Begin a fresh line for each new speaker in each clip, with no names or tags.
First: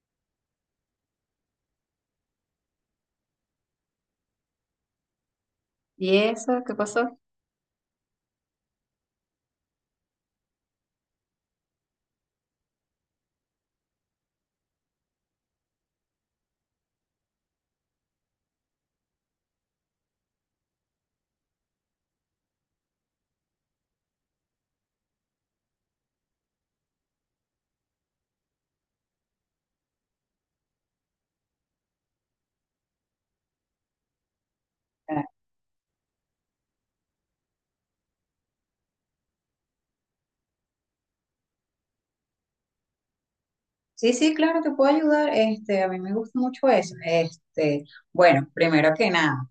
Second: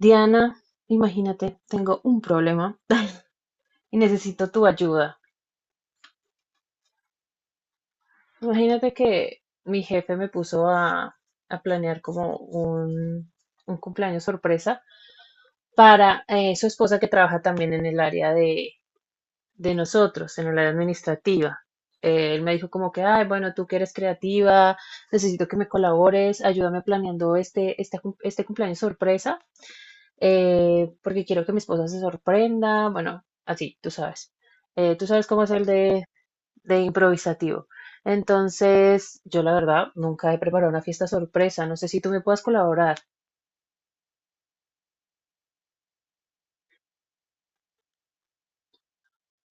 Diana, imagínate, tengo un problema y necesito tu ayuda.
¿Y eso? ¿Qué pasó?
Imagínate que mi jefe me puso a, planear como un, cumpleaños sorpresa para su esposa que trabaja también en el área de, nosotros, en el área administrativa. Él me dijo como que, ay, bueno, tú que eres creativa, necesito que me colabores, ayúdame planeando este cumpleaños sorpresa porque quiero que mi esposa se sorprenda, bueno, así, tú sabes. Tú
Ah,
sabes cómo es el de, improvisativo. Entonces, yo la verdad nunca he preparado una fiesta sorpresa, no sé si tú me puedas colaborar.
sí, sí, claro, te puedo ayudar. Este, a mí me gusta mucho eso. Este, bueno, primero que nada,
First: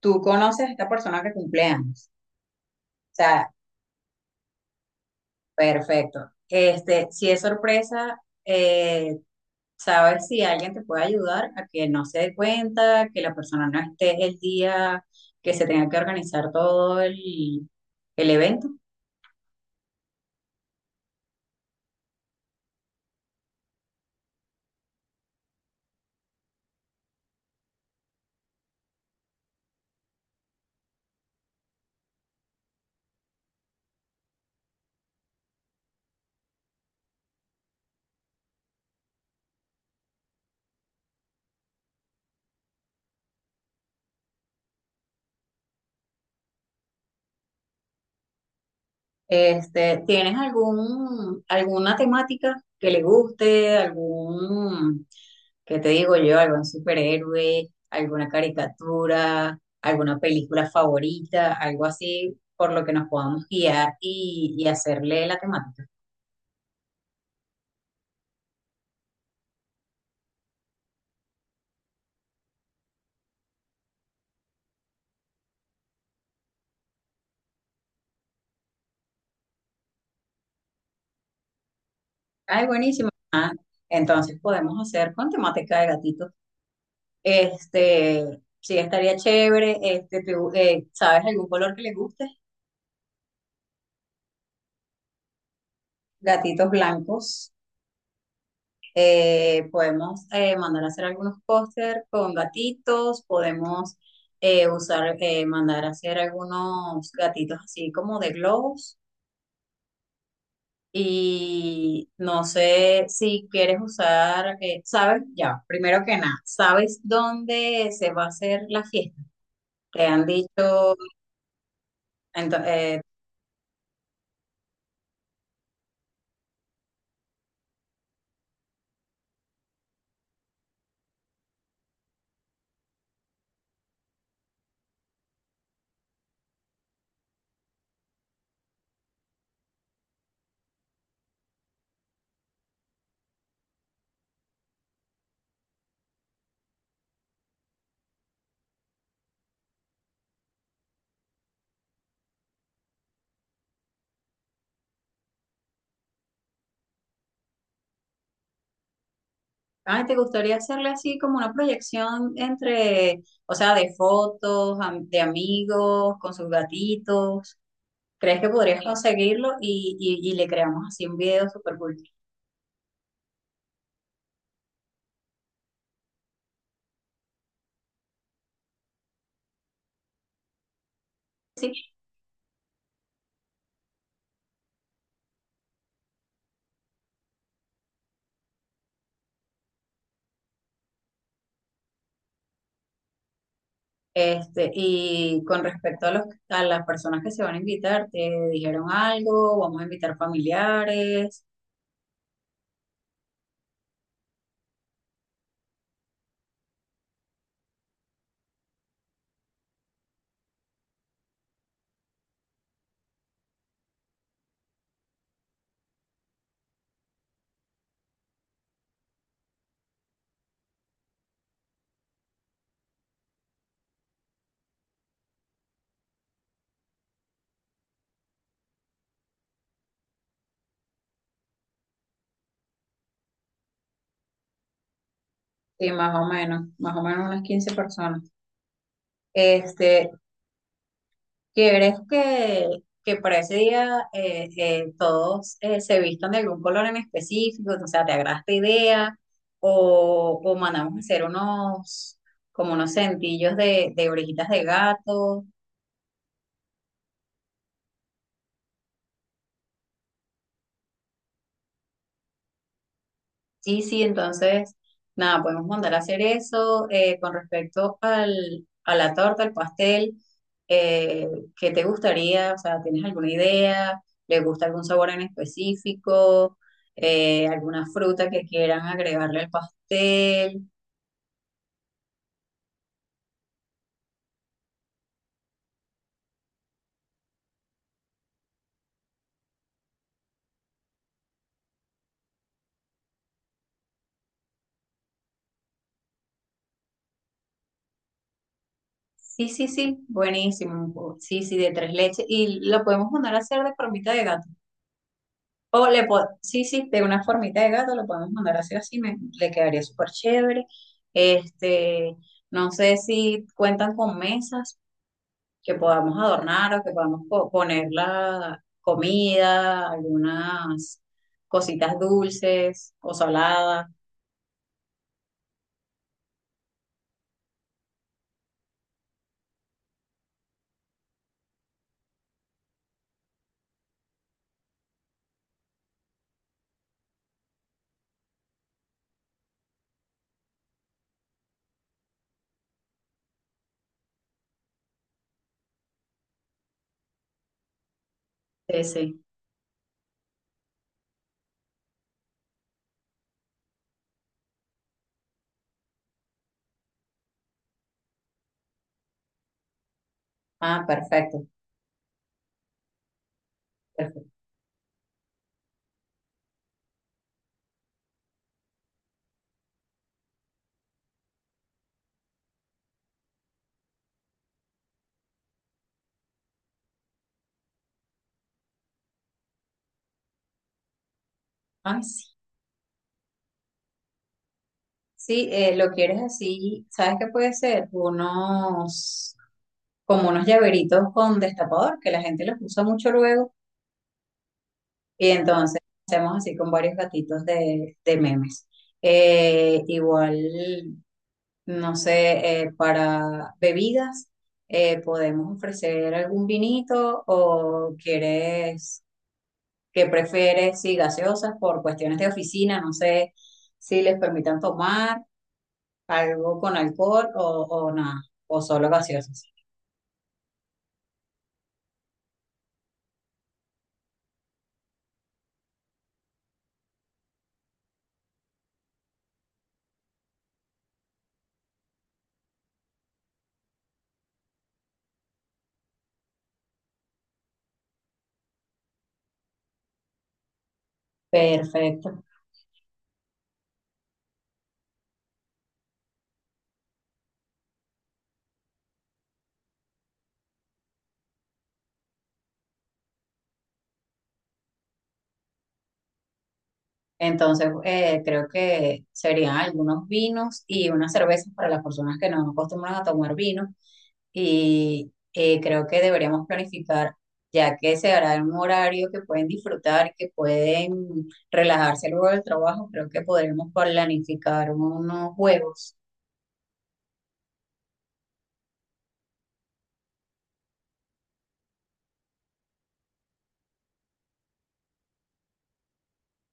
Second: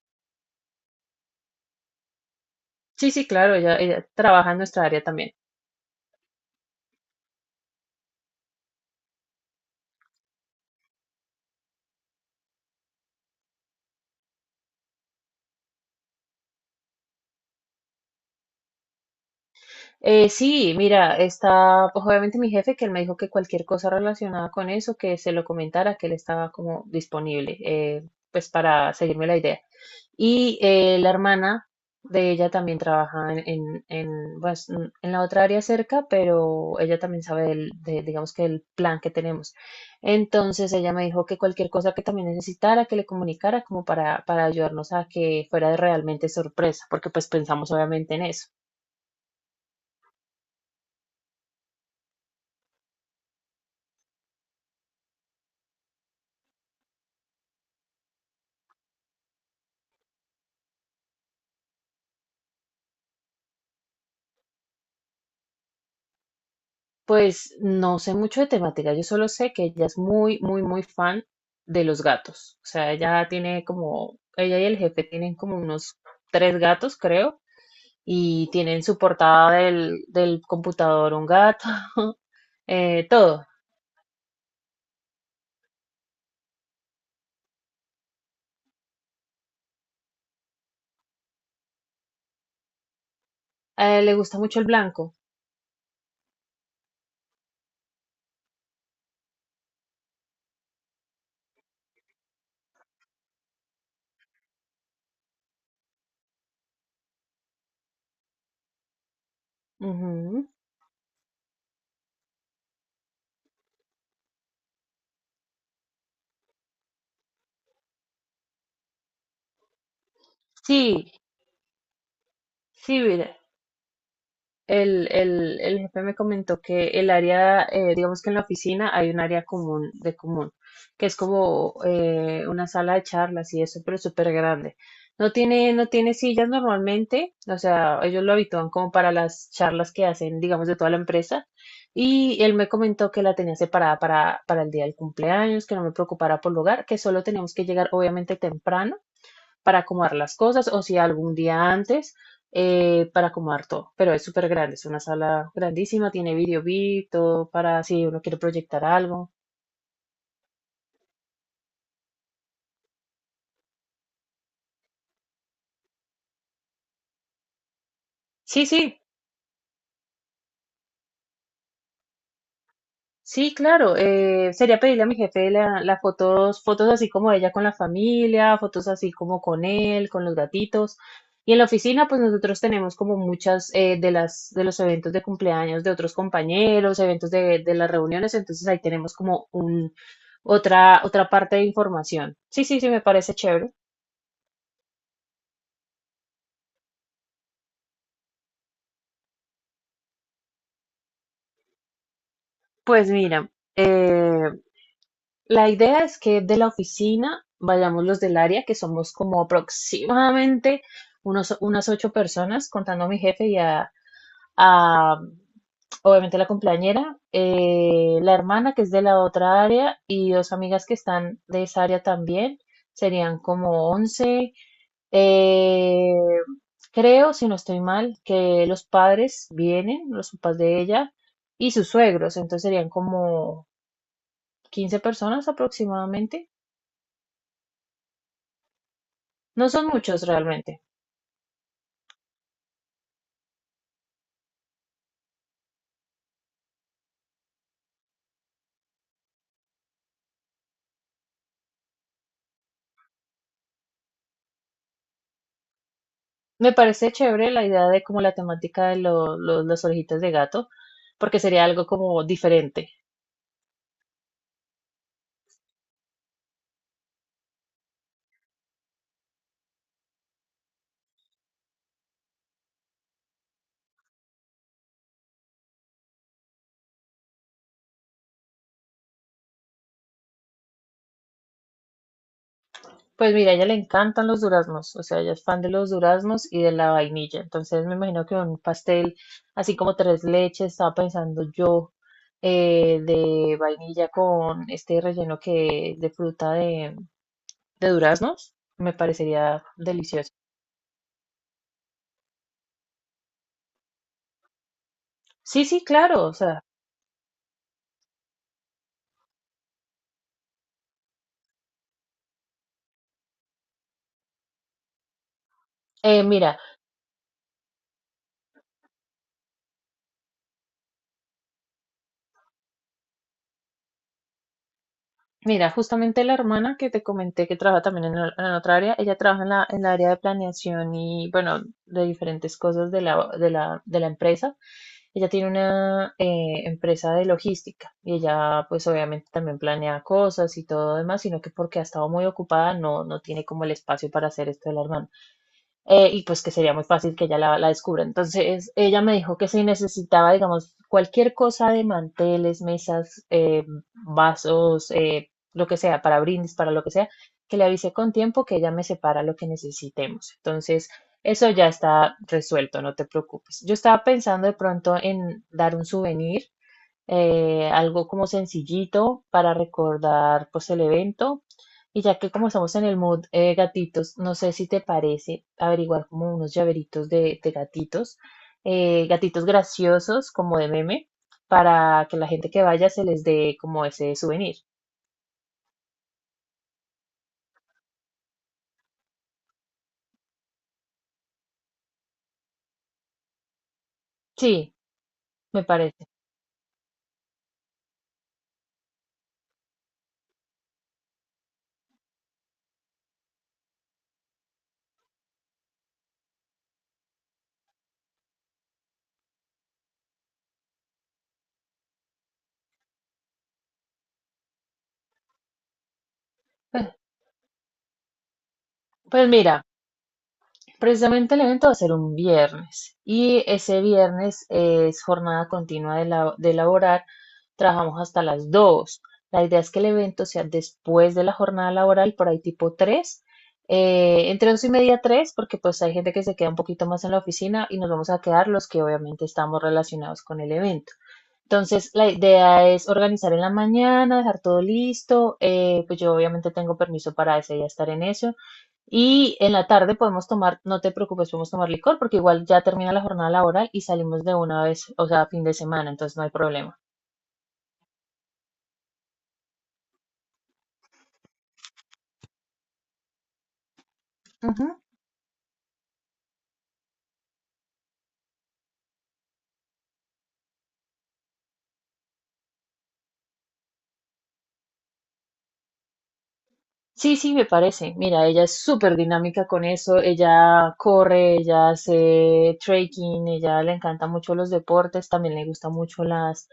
tú conoces a esta persona que cumple años.
Sí,
O
sí,
sea,
claro, ella trabaja en nuestra área también.
perfecto. Este, si es sorpresa, eh, sabes si alguien te puede ayudar a que no se dé cuenta, que la persona no esté el día que se tenga que organizar todo el evento.
Sí, mira, está pues, obviamente mi jefe que él me dijo que cualquier cosa relacionada con eso, que se lo comentara, que él estaba como disponible, pues para seguirme la idea. Y la hermana de ella también trabaja en, pues, en la otra área cerca, pero ella también sabe digamos que del plan que tenemos. Entonces ella me dijo que cualquier cosa que también necesitara, que le comunicara como para, ayudarnos a que fuera realmente sorpresa, porque pues pensamos obviamente en eso.
Este, ¿tienes algún, alguna temática que le guste? ¿Algún, qué te digo yo? ¿Algún superhéroe? ¿Alguna caricatura? ¿Alguna película favorita? Algo así por lo que nos podamos guiar y hacerle la temática.
Pues no sé mucho de temática, yo solo sé que ella es muy, muy, muy fan de los gatos. O sea, ella y el jefe tienen como unos tres gatos, creo, y tiene en su portada del computador un gato,
Ay, buenísimo.
todo.
Entonces podemos hacer con temática de gatitos. Este, sí, estaría chévere. Este, ¿sabes algún color que le guste?
A él le gusta mucho el blanco.
Gatitos blancos. Podemos mandar a hacer algunos póster con gatitos, podemos usar, mandar a hacer algunos gatitos así como de globos.
Ujú.
Y no sé si quieres usar, sabes, ya, primero que nada, ¿sabes dónde se va a hacer la fiesta? Te han dicho,
Sí,
ento-
sí,
eh,
mira, el jefe me comentó que el área, digamos que en la oficina hay un área común de común, que es como una sala de charlas y eso, pero es súper grande. No tiene sillas normalmente, o sea, ellos lo habitúan como para las charlas que hacen, digamos, de toda la empresa. Y él me comentó que la tenía separada para, el día del cumpleaños, que no me preocupara por lugar, que solo teníamos que llegar obviamente temprano para acomodar las cosas o si algún día antes para acomodar todo. Pero es súper grande, es una sala grandísima, tiene video beat, todo para si uno quiere proyectar algo.
ay, ¿te gustaría hacerle así como una proyección entre, o sea, de fotos, de amigos, con sus gatitos? ¿Crees que
Sí,
podrías
sí,
conseguirlo? Y le creamos así un video súper cool.
sí, claro. Sería pedirle a mi jefe la, las fotos, fotos así como ella con la familia, fotos así como con él, con los gatitos. Y en la oficina, pues nosotros tenemos como muchas de los eventos de cumpleaños de otros compañeros, eventos de las reuniones, entonces ahí tenemos como otra parte de información. Sí, sí, sí, me parece chévere.
Este, y con respecto a a las personas que se van a invitar, ¿te dijeron algo? ¿Vamos a invitar familiares?
Pues mira, eh, la idea es que de la oficina vayamos los del área, que somos como aproximadamente unas ocho personas, contando a mi jefe y a, obviamente la compañera, la hermana que es de la otra área y dos amigas que están de esa área también, serían como 11. Eh, creo, si no estoy mal, que los padres vienen, los papás de ella y sus suegros, entonces serían como 15 personas
Sí,
aproximadamente.
más o menos unas 15 personas.
No son
Este,
muchos realmente.
¿quieres que, que para ese día todos se vistan de algún color en específico? O sea, ¿te agrada esta idea? O mandamos a hacer unos, como unos cintillos de orejitas de gato?
Me parece chévere la idea de como la temática de las orejitas de gato, porque sería algo como diferente.
Sí, sí, entonces, nada, podemos mandar a hacer eso. Con respecto al, a la torta, al pastel, eh, ¿qué te gustaría? O sea, ¿tienes alguna idea? ¿Le gusta algún sabor en específico? ¿Alguna fruta que quieran agregarle al pastel?
Pues mira, a ella le encantan los duraznos, o sea, ella es fan de los duraznos y de la vainilla. Entonces me imagino que un pastel así como tres leches, estaba pensando yo, de vainilla con este relleno que es de fruta de duraznos, me
Sí,
parecería
sí, sí,
delicioso.
buenísimo. Sí, sí, de tres leches. Y lo podemos mandar a hacer de formita de gato.
Sí, sí, claro, o sea,
Sí, sí, de una formita de gato lo podemos mandar así, así, le quedaría súper chévere. Este, no sé si cuentan con mesas que podamos
mira,
adornar o que podamos poner la comida, algunas cositas dulces o saladas.
justamente la hermana que te comenté que trabaja también en otra área, ella trabaja en la área de planeación y bueno, de diferentes cosas de la empresa. Ella tiene una empresa de logística y ella pues obviamente también planea cosas y todo demás, sino que porque ha estado muy ocupada no tiene como el espacio para hacer esto de la hermana, y pues que sería muy fácil que ella la descubra. Entonces
Sí,
ella me
sí.
dijo que si necesitaba, digamos, cualquier cosa de manteles, mesas, vasos, lo que sea, para brindis, para lo que sea, que le avise con tiempo que ella me separa lo que necesitemos.
Ah,
Entonces
perfecto,
eso ya está resuelto, no te preocupes. Yo estaba
perfecto.
pensando de pronto en dar un souvenir, algo como sencillito para recordar pues el evento. Y ya que como estamos en el mood, gatitos, no sé si te parece averiguar como unos llaveritos de gatitos, gatitos graciosos como de meme,
Ay,
para que
sí.
la gente que vaya se les dé como ese souvenir.
Sí, lo quieres así, ¿sabes qué puede ser? Unos, como unos llaveritos con destapador, que la gente los usa mucho luego.
Sí,
Y
me
entonces
parece.
hacemos así con varios gatitos de memes. Igual, no sé, para bebidas, podemos ofrecer algún vinito o quieres, que prefieres, sí, gaseosas por cuestiones de oficina, no sé si les permitan tomar algo con
Pues,
alcohol o nada, o solo
pues
gaseosas.
mira. Precisamente el evento va a ser un viernes y ese viernes es jornada continua de laborar. Trabajamos hasta las dos. La idea es que el evento sea después de la jornada laboral, por ahí tipo tres, entre 2 y media 3 porque pues hay gente que se queda un poquito más en la oficina y nos vamos a quedar los que obviamente estamos relacionados con el evento. Entonces, la
Perfecto.
idea es organizar en la mañana, dejar todo listo. Pues yo obviamente tengo permiso para ese día estar en eso. Y en la tarde podemos tomar, no te preocupes, podemos tomar licor porque igual ya termina la jornada laboral y salimos de una vez, o sea, fin de semana, entonces no hay problema.
Entonces, creo que serían algunos vinos y unas cervezas para las personas que no acostumbran a tomar vino.
Ujú.
Y creo que deberíamos planificar, ya que se hará en un horario que pueden disfrutar, que pueden relajarse luego del trabajo, creo que podremos planificar unos juegos.
Sí, sí, me parece. Mira, ella es súper dinámica con eso. Ella corre, ella hace trekking, ella le encanta mucho los deportes, también le gustan mucho las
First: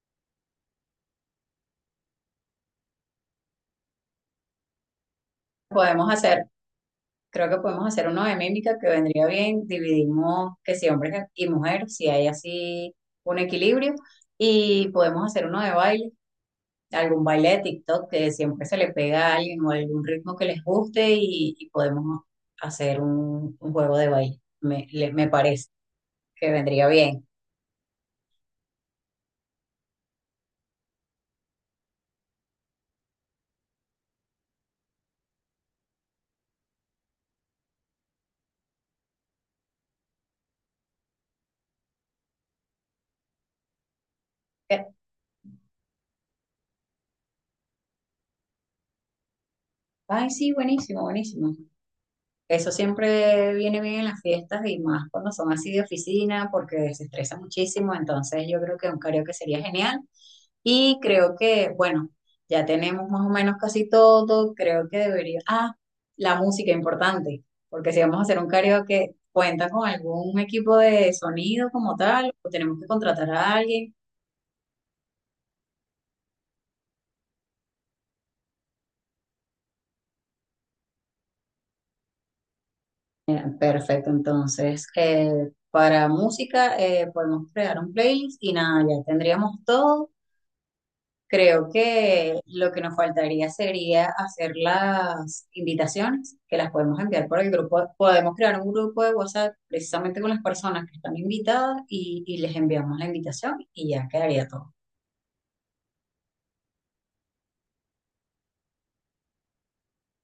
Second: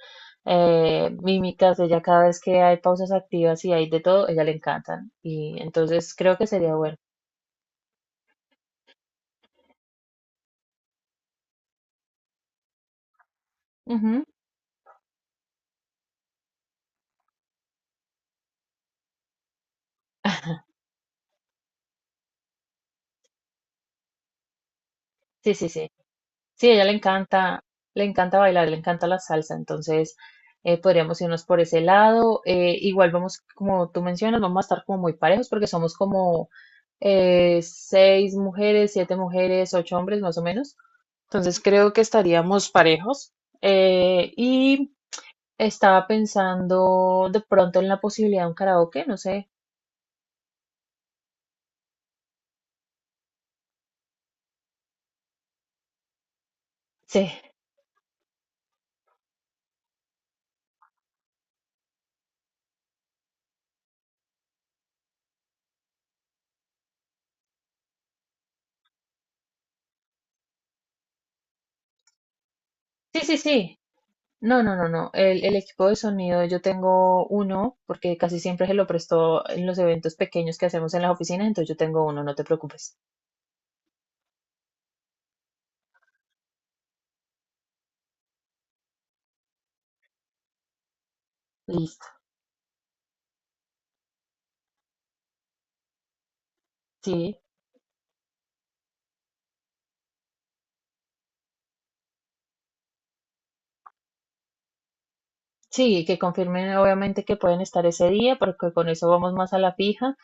mímicas. Ella cada vez que hay pausas activas y hay de todo, ella le encantan. Y
Podemos
entonces creo
hacer,
que sería bueno.
creo que podemos hacer uno de mímica que vendría bien. Dividimos que si hombres y mujeres, si hay así un equilibrio.
Ujú.
Y podemos hacer uno de baile, algún baile de TikTok que siempre se le pega a alguien o algún ritmo que les guste y podemos hacer un juego de baile. Me
Sí, sí,
parece
sí.
que
Sí, a ella
vendría bien.
le encanta bailar, le encanta la salsa, entonces podríamos irnos por ese lado. Igual vamos, como tú mencionas, vamos a estar como muy parejos porque somos como seis mujeres, siete mujeres, ocho hombres más o menos. Entonces creo que estaríamos parejos. Eh,
Eh,
y estaba pensando de pronto en la posibilidad de un karaoke, no sé.
Ay, sí, buenísimo, buenísimo. Eso siempre viene bien en las fiestas y más cuando son así de oficina porque se
Sí,
estresa muchísimo, entonces yo creo que un karaoke sería genial y creo que, bueno, ya tenemos más o menos casi todo, creo que debería... Ah, la música importante, porque si vamos a hacer un karaoke, ¿cuenta con algún equipo de sonido como tal o tenemos que
sí,
contratar
sí,
a
sí.
alguien?
No, no, no, no. El equipo de sonido, yo tengo uno, porque casi siempre se lo prestó en los eventos pequeños que hacemos en las oficinas, entonces yo tengo uno, no te preocupes.
Perfecto, entonces para música podemos crear un playlist y nada, ya tendríamos todo. Creo
Listo.
que lo que nos faltaría sería hacer las invitaciones, que las podemos enviar por
Sí,
el grupo. Podemos crear un grupo de WhatsApp precisamente con las personas que están invitadas y les enviamos la invitación y ya quedaría todo.
sí, que confirmen obviamente que pueden estar ese día, porque con eso vamos más a la fija.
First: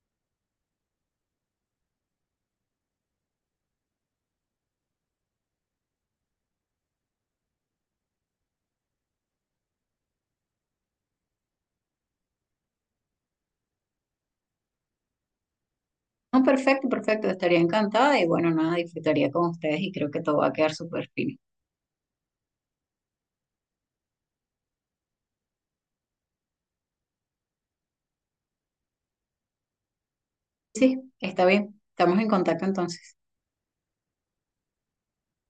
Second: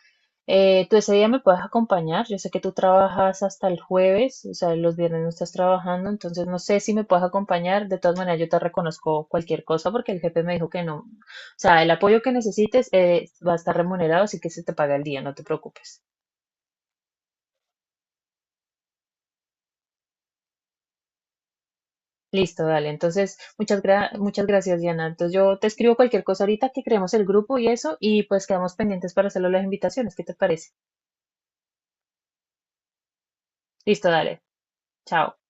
¿Tú ese día me puedes acompañar? Yo sé que tú trabajas hasta el jueves, o sea, los viernes no estás trabajando, entonces no sé si me puedes acompañar. De todas maneras, yo te reconozco cualquier cosa porque el jefe me dijo que no. O sea, el apoyo que necesites, va a estar remunerado, así que se te paga el día, no te preocupes.
No, perfecto, perfecto. Estaría encantada y bueno, nada, disfrutaría con ustedes y creo que todo va a quedar súper fino.
Listo, dale. Entonces, muchas gracias, Diana. Entonces, yo te escribo cualquier cosa ahorita que creemos el grupo y eso, y pues quedamos pendientes para hacerlo las invitaciones. ¿Qué te parece?
Sí, está bien. Estamos en contacto entonces.
Listo, dale. Chao.